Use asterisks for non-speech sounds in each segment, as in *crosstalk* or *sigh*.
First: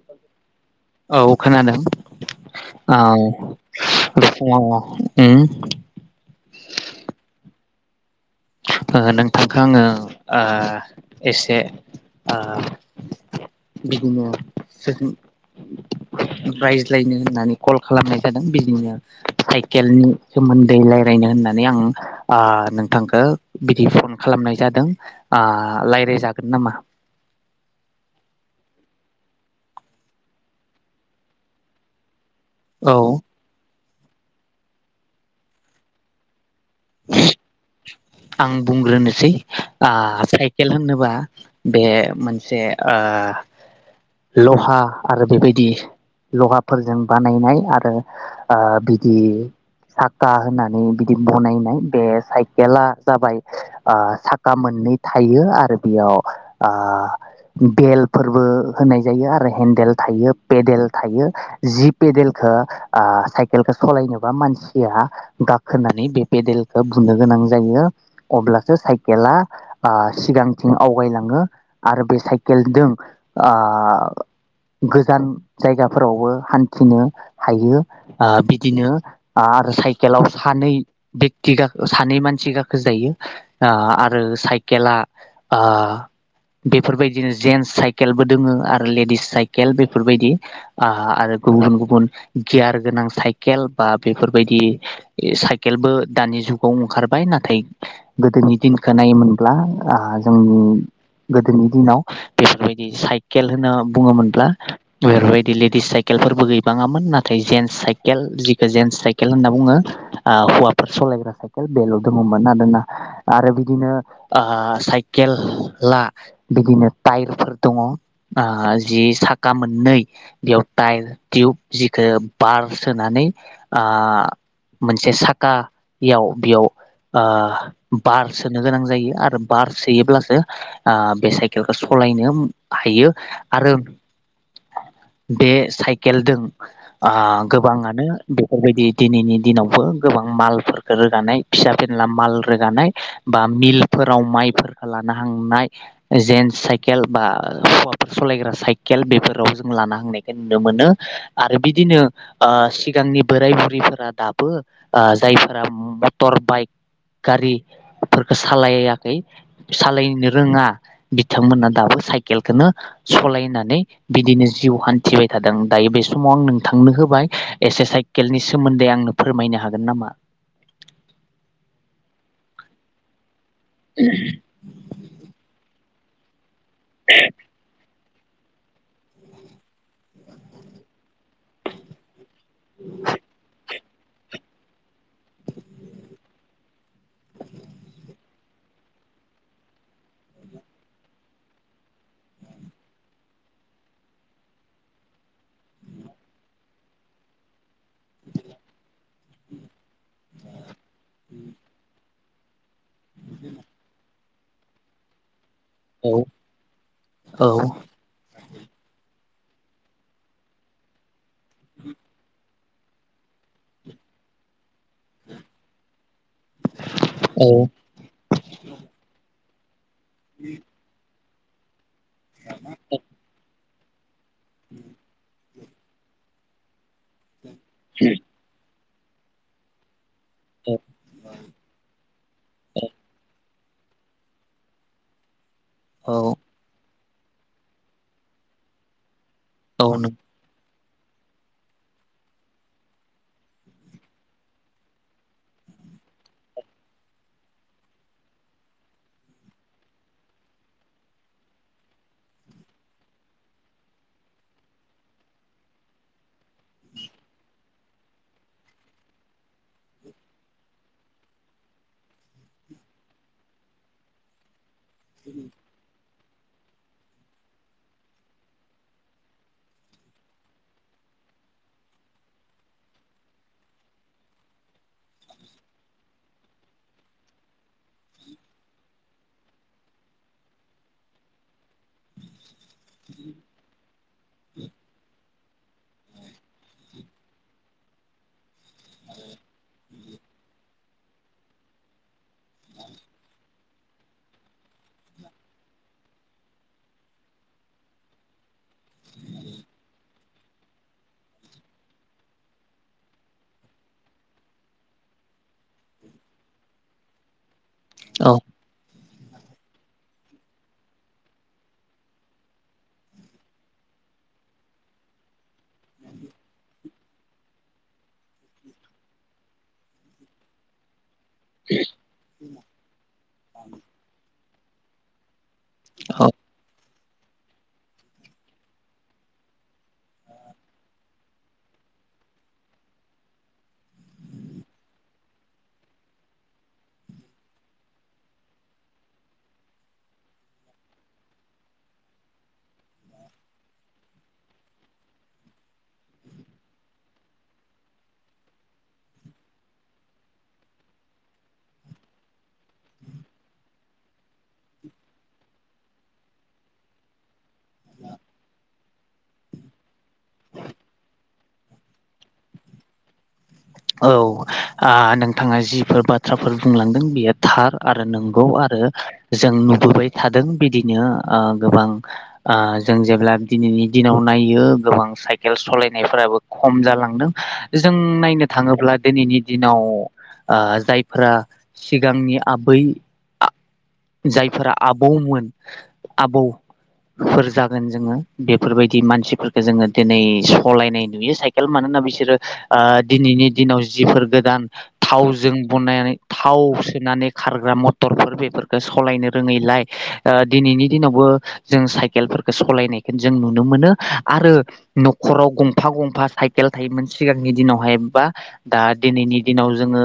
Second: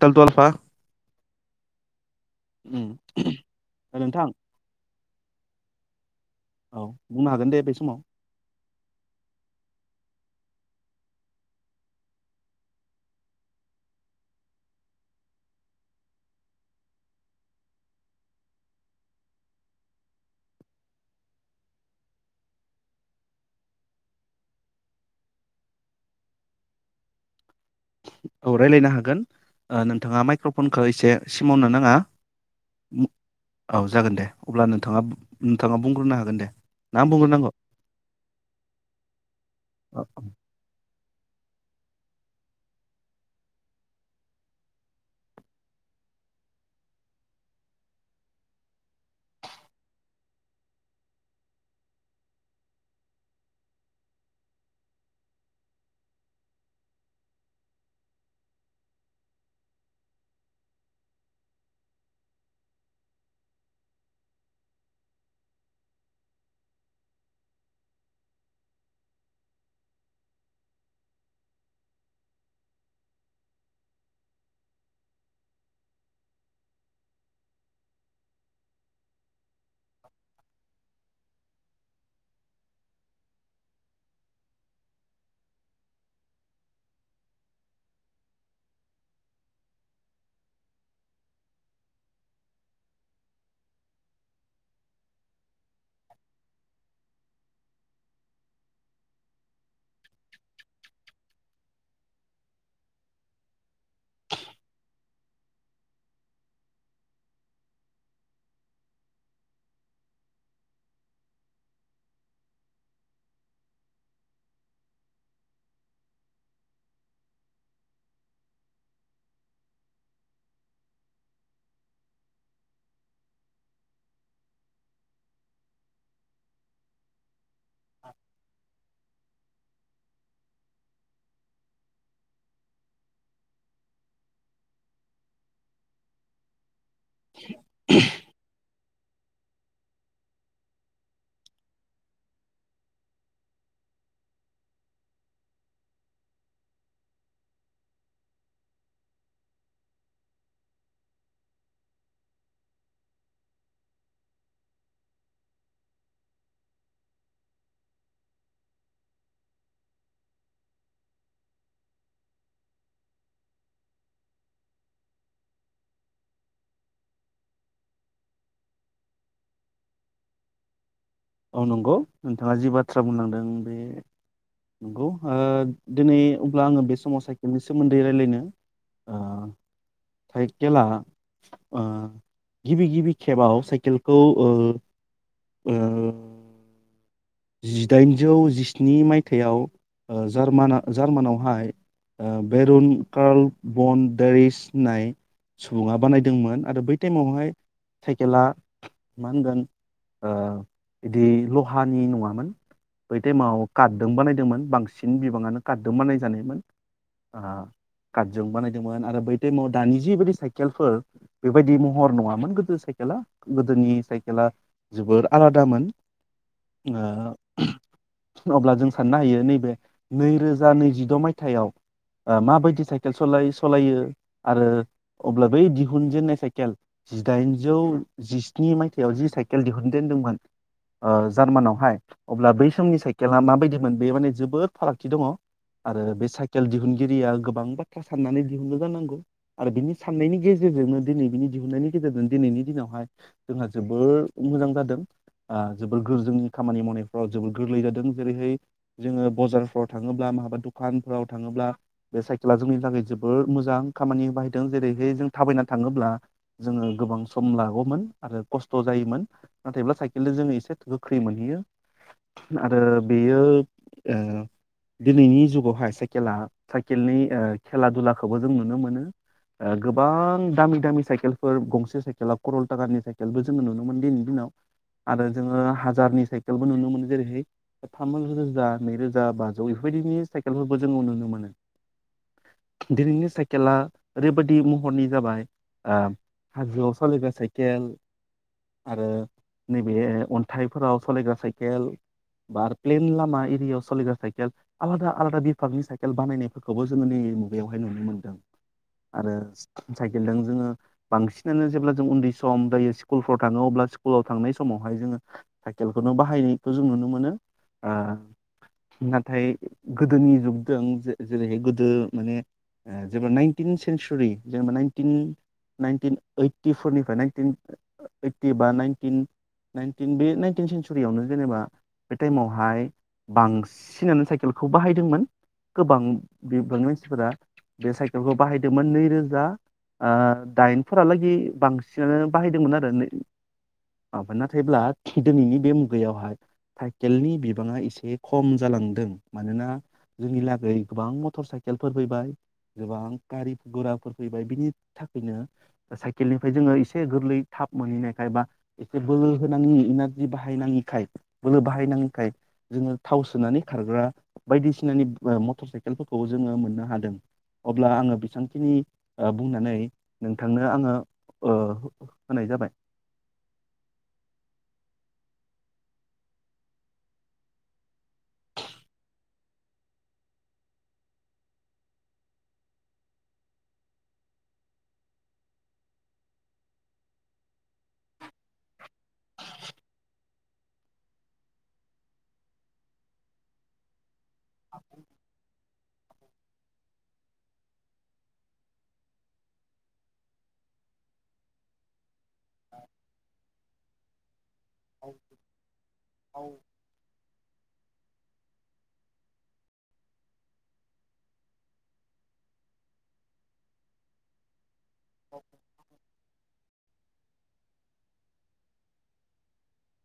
तालथु आलफा औ खोनादों उम औ नोंथां *unintelligible* ओं औ बुंनो हागोन दे बे समाव ओ नोंथांखौ आङो ओ एसे ओ बिदिनो रायज्लायनो होननानै कल खालामनाय जादों बिदिनो साइकेलनि सोमोन्दै रायलायनो होननानै आं ओ नोंथांखौ बिदि फन खालामनाय जादों ओ रायलायजागोन नामा? औ रायज्लायनो हागोन ओ नोंथाङा माइक्र'फनखौ एसे सिमावनो नाङा औ। औ जागोन दे अब्ला नोंथाङा नोंथाङा बुंग्रोनो हागोन दे ना आं बुंग्रोनांगौ आं बुंग्रोनोसै ओ साइकेल होनोबा बे मोनसे ओ लहा आरो बेबायदि लहाफोरजों बानायनाय आरो ओ बिदि साखा होननानै बिदि बनाय बे साइकेला जाबाय ओ साखा मोननै थायो आरो बेयाव ओ बेलफोरबो होनाय जायो आरो हेन्देल थायो पेदेल थायो जि पेदेलखौ ओ साइकेलखौ सलायनोबा मानसिया गाखोनानै बे पेडेलखौ बुनो गोनां जायो अब्लासो साइकेला ओ सिगांथिं आवगायलाङो आरो बे साइकेलजों ओ गोजान जायगाफोरावबो हान्थिनो हायो ओ बिदिनो आरो साइकेलाव सानै *unintelligible* सानै मानसि गाखोजायो ओ आरो साइकेला ओ बेफोरबायदिनो जेन्स साइकेलबो दोङो आरो लेडिस साइकेल बेफोरबायदि ओ आरो गुबुन गुबुन गियार गोनां साइकेल बा बेफोरबायदि साइ केलबो दानि जुगाव ओंखार नाथाय गोदोनि दिनखौ नायोमोनब्ला जों गोदोनि दिनाव बेफोरबायदि साइकेल होनो बुङोमोनब्ला बेफोरबायदि लेडिस साइकेलफोरबो गैबाङामोन नाथाय जेन्स साइकेल जिखौ जेन्स साइकेल होनना बुङो। आ हौवाफोर सालायग्रा साइकेल बेल' दङमोन आरोना आरो बिदिनो आ साइकेला बिदिनो टायारफोर दङ आ जि साखा मोननै बेयाव टायार टिउब जिखौ बार सोनानै आ मोनसे साखायाव बेयाव ओ बार सोनो गोनां जायो आरो बार सोयोब्लासो ओ बे साइकेलखौ सलायनो हायो आरो बे साइकेलजों ओ गोबाङानो बेफोरबायदि दिनैनि दिनावबो गोबां मालफोरखौ रोगानाय फिसा फेनला माल रोगानाय बा मिलफोराव माइफोरखौ लानो थांनाय जेन्स साइकेल बा हौवाफोर सालायग्रा साइकेल बेफोराव जों लाना थांनायखौ नुनो मोनो आरो बिदिनो ओ सिगांनि बोराय-बुरैफोरा दा बो ओ जायफोरा मटर बाइक गारिफोरखौ सालायाखै सालायनो रोङा बिथांमोना दाबो साइकेलखौनो सलायनानै बिदिनो जिउ हान्थिबाय थादों दायो बे समाव आं नोंथांनो होबाय एसे साइकेलनि सोमोन्दै आंनो फोरमायनो हागोन नामा? औ नंगौ नोंथाङा जि बाथ्रा बुंलांदों बे *unintelligible* नंगौ ओ दिनै अब्ला आंङो बे समाव साइकेलनि सोमोन्दै रायलायनो ओ साइकेला ओ गिबि गिबि खेबाव साइकेल औ ओ ओ जिदाइनजौ जिस्नि मायथाइयाव ओ जार्माना जार्मानावहाय ओ बेरुन काल बन देरिस होननाय सुबुङा बानायदोंमोन आरो बै टाइमावहाय साइकेला मा होनगोन ओ बिदि ल'हानि नङा मोन बै टाइमाव खारदों बानाय मोन बांसिन बिबाङानो खारदो औ बानाय जानाय मोन औ आ खाद जों बानायदोंमोन आरो बै टाइमाव दानि जिबायदि साइकेलफोर बेबायदि महर नङामोन गोदो साइकेला गोदोनि साइकेला जोबोर आलादामोन ओ औ अब्ला जों साननो हायो नै बे नैरोजा नैजिद' माय थाइयाव ओ माबायदि साइकेल सलायो सलायो आरो अब्ला बै दिहुनजेननाय साइकेल जिदाइनजौ जिस्नि मायथाय सयाव जि साइकेल दिहुनजेनदोंमोन ओ‌ जार्मानयावहाय अब्ला बै समनि साइकेला माबायदिमोन बे माने जोबोद फारागथि दङ आरो बे औ साइकेल दिहुन गिरिया गोबां बाथ्रा साननानै दिहुनदो जानांगौ आरो बिनि साननायनि गेजेर जोंनो दिनै बिनि दिहुननायनि गेजेरजों दिनैनि दिनावहाय जोंहा जोबोर मोजां जादों ओ जोबोर गोरजोंनि खामानि मावनाय अ ओं गोरलै जादों जेरैहाय जोङो बजारफ्राव थाङोब्ला माबा दखानफोराव थाङोब्ला बे साइकेला जोंनि थाखाय जोबोर मोजां खामानि बाहायदों जेरैहाय जों थाबायना थाङोब्ला जोङो गोबां सम ला अ मोन आरो खस्थ' जायोमोन नाथायब्ला साइकेलजों जोङो एसे थ गोख्रै मोनहैयो आरो बेयो ओ दिनैनि जुगावहाय साय खेला साइकेलनि ओ खेला दुलाखौबो जों नुनो मोनो गोबां दामि दामि साइकेलफोर गंसे साइकेल करल थाकानि साइकेलबो जोङो नुनो मोनो दिनै दिनाव आरो जोङो हाजारनि सायकेल साइकेलबो नुनो मोनो जेरैहै थाम रोजा नैरोजा बाजौ बेफोरबायदिनि साइकेलफोरबो जोङो नुनो मोनो दिनैनि साइकेला ओरैबायदि महरनि जाबाय ओ हाजोआव सलायग्रा साइकेल आरो नैबे अन्थाइफोराव सलायग्रा साइकेल बार प्लेन लामा एरियायाव सोलिग्रा साइकेल आलादा आलादा बिभागनि साइकेल बानायनायफोरखौबो जोङो नैबे मुगायावहाय नुनो मोन्दों आरो साइकेलजों जोङो बांसिनानो जेब्ला जों उन्दै सम दायो स्कुलफ्राव थाङो अब्ला स्कुलाव थांनाय समावहाय जोङो साइकेल बेखौनो बाहायनायखौ जों नुनो मोनो ओ औ नाथ नाथाय गोदोनि जुगजों जे जेरैहाय गोदो माने ओ जेबा नाइनटिन सेन्सुरि जेनेबा नाइनटिन नाइनटिन ओइटिफरनिफ्राय नाइनटिन ओइटि बा नाइनटिन नाइनटिन बे सेनसुरि फोरियावनो जेनेबा बे टाइमाव ओमफाय‌ बांसिनानो साइकेलखौ बाहायदोंमोन गोबां औ बिबांनि मानसिफोरा बे साइकेलखौ बाहायदोंमोन नैरोजा ओ दाइन फोरालागै बांसिनानो बाहायदोंमोन आरो माबा नाथायब्ला दिनैनि बे मुग बैयावहाय साइकेलनि बिबाङा एसे खम जालांदों मानोना जोंनि लागै गोबां मटर साइकेलफोर फैबाय गोबां गारि गराफोर फैबाय बिनि थाखायनो साइकेलनिफ्राय जोङो एसे गोरलै थाब मोनहैनायखाय बा एसे बोलो होनाङि इनारजि बाहायनाङि खाय बोलो बाहायनाङि खाय जोङो थाव सोनानै खारग्रा बायदिसिनानि ओ मटर साइकेल *unintelligible* फोरखौ जोङो मोननो हादों अब्ला आङो बेसेबांखिनि बुंनानै नोंथांनो आङो हो होनाय जाबाय औ ओ नोंथाङा जिफोर बाथ्राफोर बुंलांदों बेयो थार आरो नंगौ आरो जों नुबोबाय थादों बिदिनो ओ गोबां जों जेब्ला दिनैनि दिनाव नायो गोबां साइकेल सलायनायफोराबो खम जालांदों जों नायनो थाङोब्ला दिनैनि दिनाव ओ जायफोरा सिगांनि आबै आ जायफोरा आबौमोन आबौफोर जागोन जोङो बेफोरबायदि मानसिफोरखौ जोङो दिनै सलायनाय नुयो साइकेल मानोना बिसोरो ओ दिनैनि दिनाव जिफोर गोदान थावजों बनानै थाव सोनानै खारग्रा मथ टरफोर बेफोरखौ सलायनो रोङैलाय दिनैनि दिनावबो जों साइकेलफोरखौ सलायनायखौ जों नुनो मोनो आरो नखराव गंफा गंफा साइकेल थायोमोन सिगांनि दिनाव बेहायबा दा दिनैनि दिनाव जोङो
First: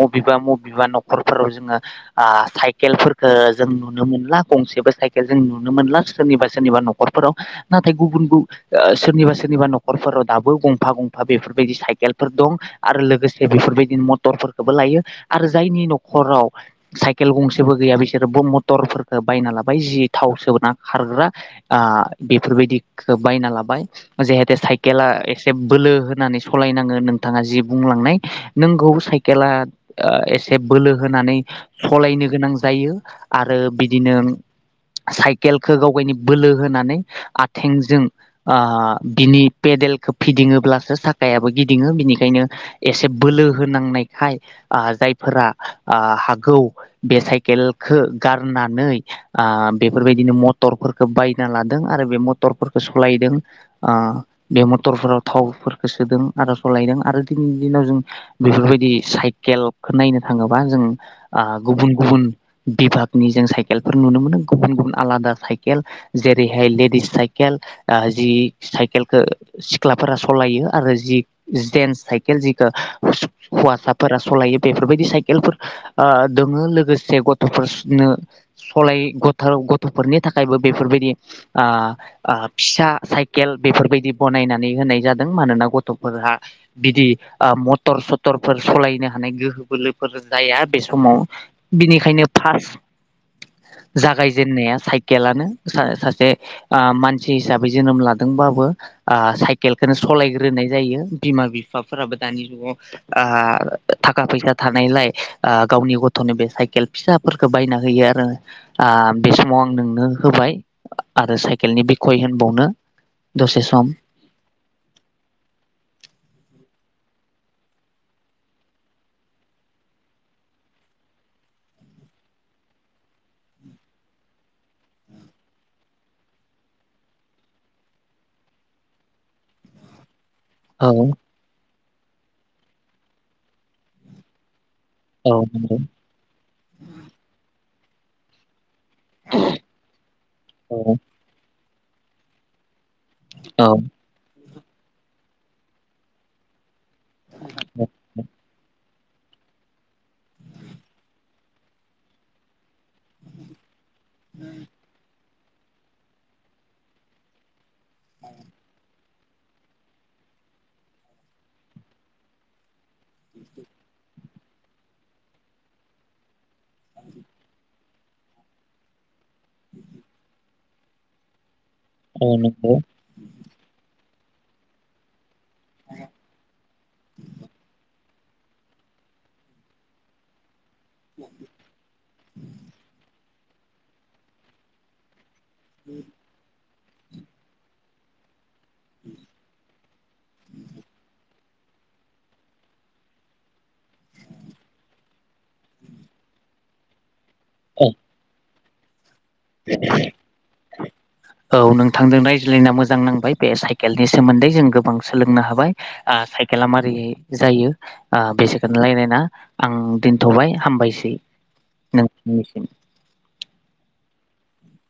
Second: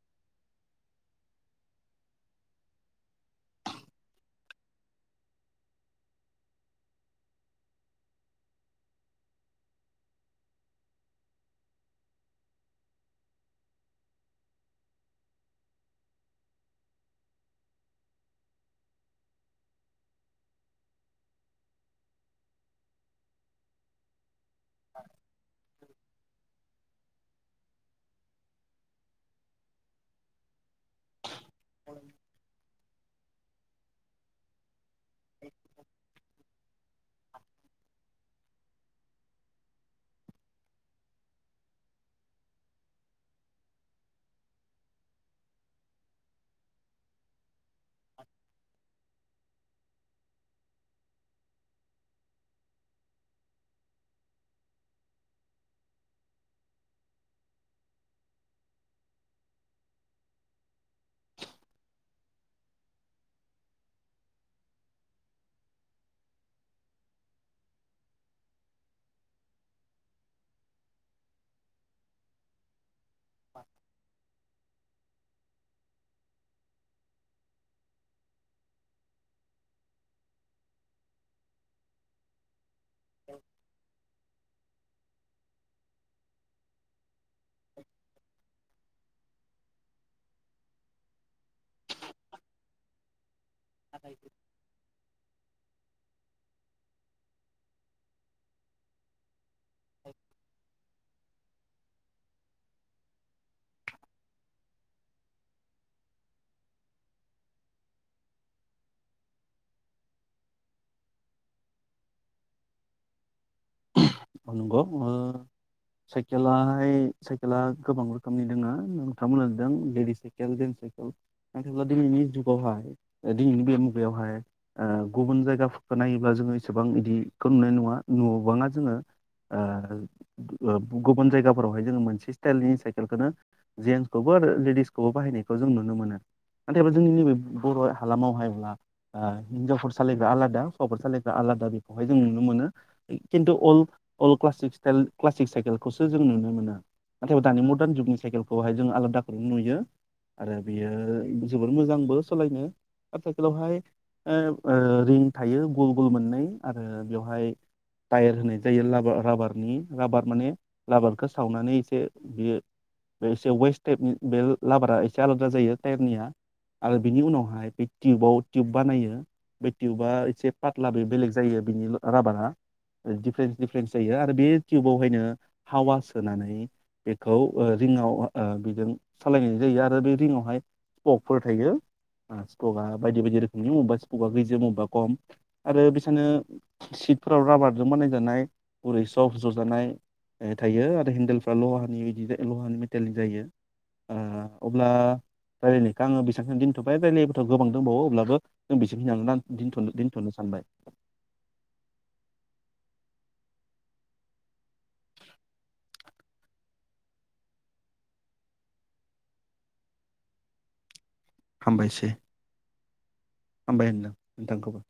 मबेबा मबेबा नखरफोराव जोङो ओ साइकेलख जों नुनो मोनला गंसेबो साइकेल जों नुनो मोनला सोरनिबा सोरनिबा नखरफोराव नाथाय गुबुन गुबन सोरनिबा सोरनिबा नखरफोराव दाबो गंफा गंफा बेफोरबायदि सायकेल साइकेलफोर दं आरो लोगोसे बेफोरबायदिनो मटरफोरखोबो लायो आरो जायनि नखराव साइकेल गंसेबो गैया बिसोरबो मटर फोरखो बायना लाबाय जि थाव सोना खारग्रा आ बेफोरबायदिखौ बायना लाबाय जिहेतु बे साइकेला एसे बोलो होनानै सलायनांग नो नोंथाङा जि बुंलांनाय नोंगौ साइकेला ओ बोलो होनानै सलायनो गोनां जायो आरो बिदिनोम साइकेलखो गावगायनि बोलो होनानै आथेंजों ओ बिनि पेदेलखौ फिदिङोब्लासो साबो गिदिङो बिनिखायनो एसे बोलो होनांनायखाय आ जायफोरा आ‌ हागौ बे साइकेलखौ गारनानै आ बेफोरबायदिनो मटरफोरखो बायना लादों आरो बे मटरफोरखो सालायदों आ बे मटरफोराव थावफोरखौ सोदों आरो सालायदों आरो दिनैनि दिनाव जों बेफोरबायदि साइकेलखौ नायनो थाङोबा जों गुबुन गुबुन बिभागनि जों साइकेलफोर नुनो मोनो गुबुन गुबुन आलादा साइकेल जेरैहाय लेडिस साइकेल जि साइकेखो सिख्लाफोरा सलायो आरो जि जेन्स साइकेल जिखो हौवासाफोरा सलायो बेफोरबायदि साइकेलफोर ओ दोङो लोगोसे गथ'फोरसनो सलायनो गथ'फोरनि थाखायबो बेफोरबायदि आ फिसा साइकेल बेफोरबायदि गनायनानै होनाय जादों मानोना गथ गथ'फोरहा बिदि आ मटर सथरफोर सलायनो हानाय गोहो बोलोफोर जाया बे समाव बिनिखायनो फार्स जागायजेननाया साइकेलानो सा सासे आ मानसि हिसाबै जोनोम लादोंबाबो आ सायक केलखोनो सलायग्रोनाय जायो बिमा बिफाफोराबो दानि जुगाव ओ थाखा फैसा थानायलाय ओ गावनि गथ'नो बे साइकेल फिसाफोरखौ बायना होयो आरो ओ बे समाव आं नोंनो होबाय आरो साइकेलनि बिखय होनबावनो दसे सम *unintelligible* *inaudible* साइकेेलाहाय साइकेला गोबां रोखोमनि दोङा नोंथांमोना नुदों लेडिस साइकेल जेन्स साइकेल नथायब्ला दिनैनि जुगावहाय दिनैनि बे मुगायावहाय गुबुन जायगाफोरखौ नायोब्ला जोङो इसेबां बिदिखौ नुनाय नङा न'आव गोबाङा जोङो ओ ओ औ गुबुन जायगाफोरावहाय जों मोनसे स्टाइलनि साइकेलखौनो जेंट्स खौबो आरो लेडीज खौबो खौबो औ बाहायनायखौ जों नंगौ नुनो मोनो नाथायबा जोंनि नैबे बर' हालामावहायब्ला ओ हिनजावफोर सालायग्रा आलादा औ हौवाफोर सालायग्रा आलादा बे बेहाय जों नुनो मोनो खिन्थु औ अल अल क्लास सिक्स क्लासिक साइकेल खौसो जों नुनो मोनो। नाथायबा दानि मार्न जुगनि साइकेलखौहाय जों आलादा *unintelligible* नुयो आरो बियो जोबोर मोजांबो सालायनो। दा सायखेलावहाय ओ ओ रि थायो गल गल मोननै आरो बेवहाय टायार होनाय जायो लाबा राबारनि राबार माने राबारखौ सावनानै एसे बियो बे एसे वेस्ट टाइप नि बे लाबारा एसे आलादा जायो टायारनिया आरो बिनि उनावहाय बे टिउबाव टिउब बानायो बे टिउबा एसे पाथ्ला बे बेलेग जायो। बिनि राबारा *unintelligible* दिफारेन्स दिफारेन्स जायो आरो बे टिउबावहायनो हावा सोनानै बेखौ ओ रिङाव ओ बेजों सालायनाय जायो आरो बे रिंयावहाय स्पकफोर थायो स्पकआ बायदि बायदि रोखो *unintelligible* आरो बिसानो सिटफोराव राबार जों बानायजानाय गुरै सब जजानाय थायो आरो हेन्देलफ्रा लहानि बिदि लहानि मेटेलनि जायो आ अब्ला रायज्लायनायखौ आङो बेसेबांसिखिनियाव दोनथ'बाय गोबां औ दंबावो अब्लाबो *unintelligible* दोनथनो सानबाय। रायलायना मोजां नांबाय बे साइकेलनि सोमोन्दै जों गोबां सोलोंनो हाबाय ओ साइकेला मारै जायो बेखौ ओ रायलायना आं दोनथबाय हामबायसै। हामबायसै नोंथांनिसिम। हामबाय होनदों नोंथांखौबो।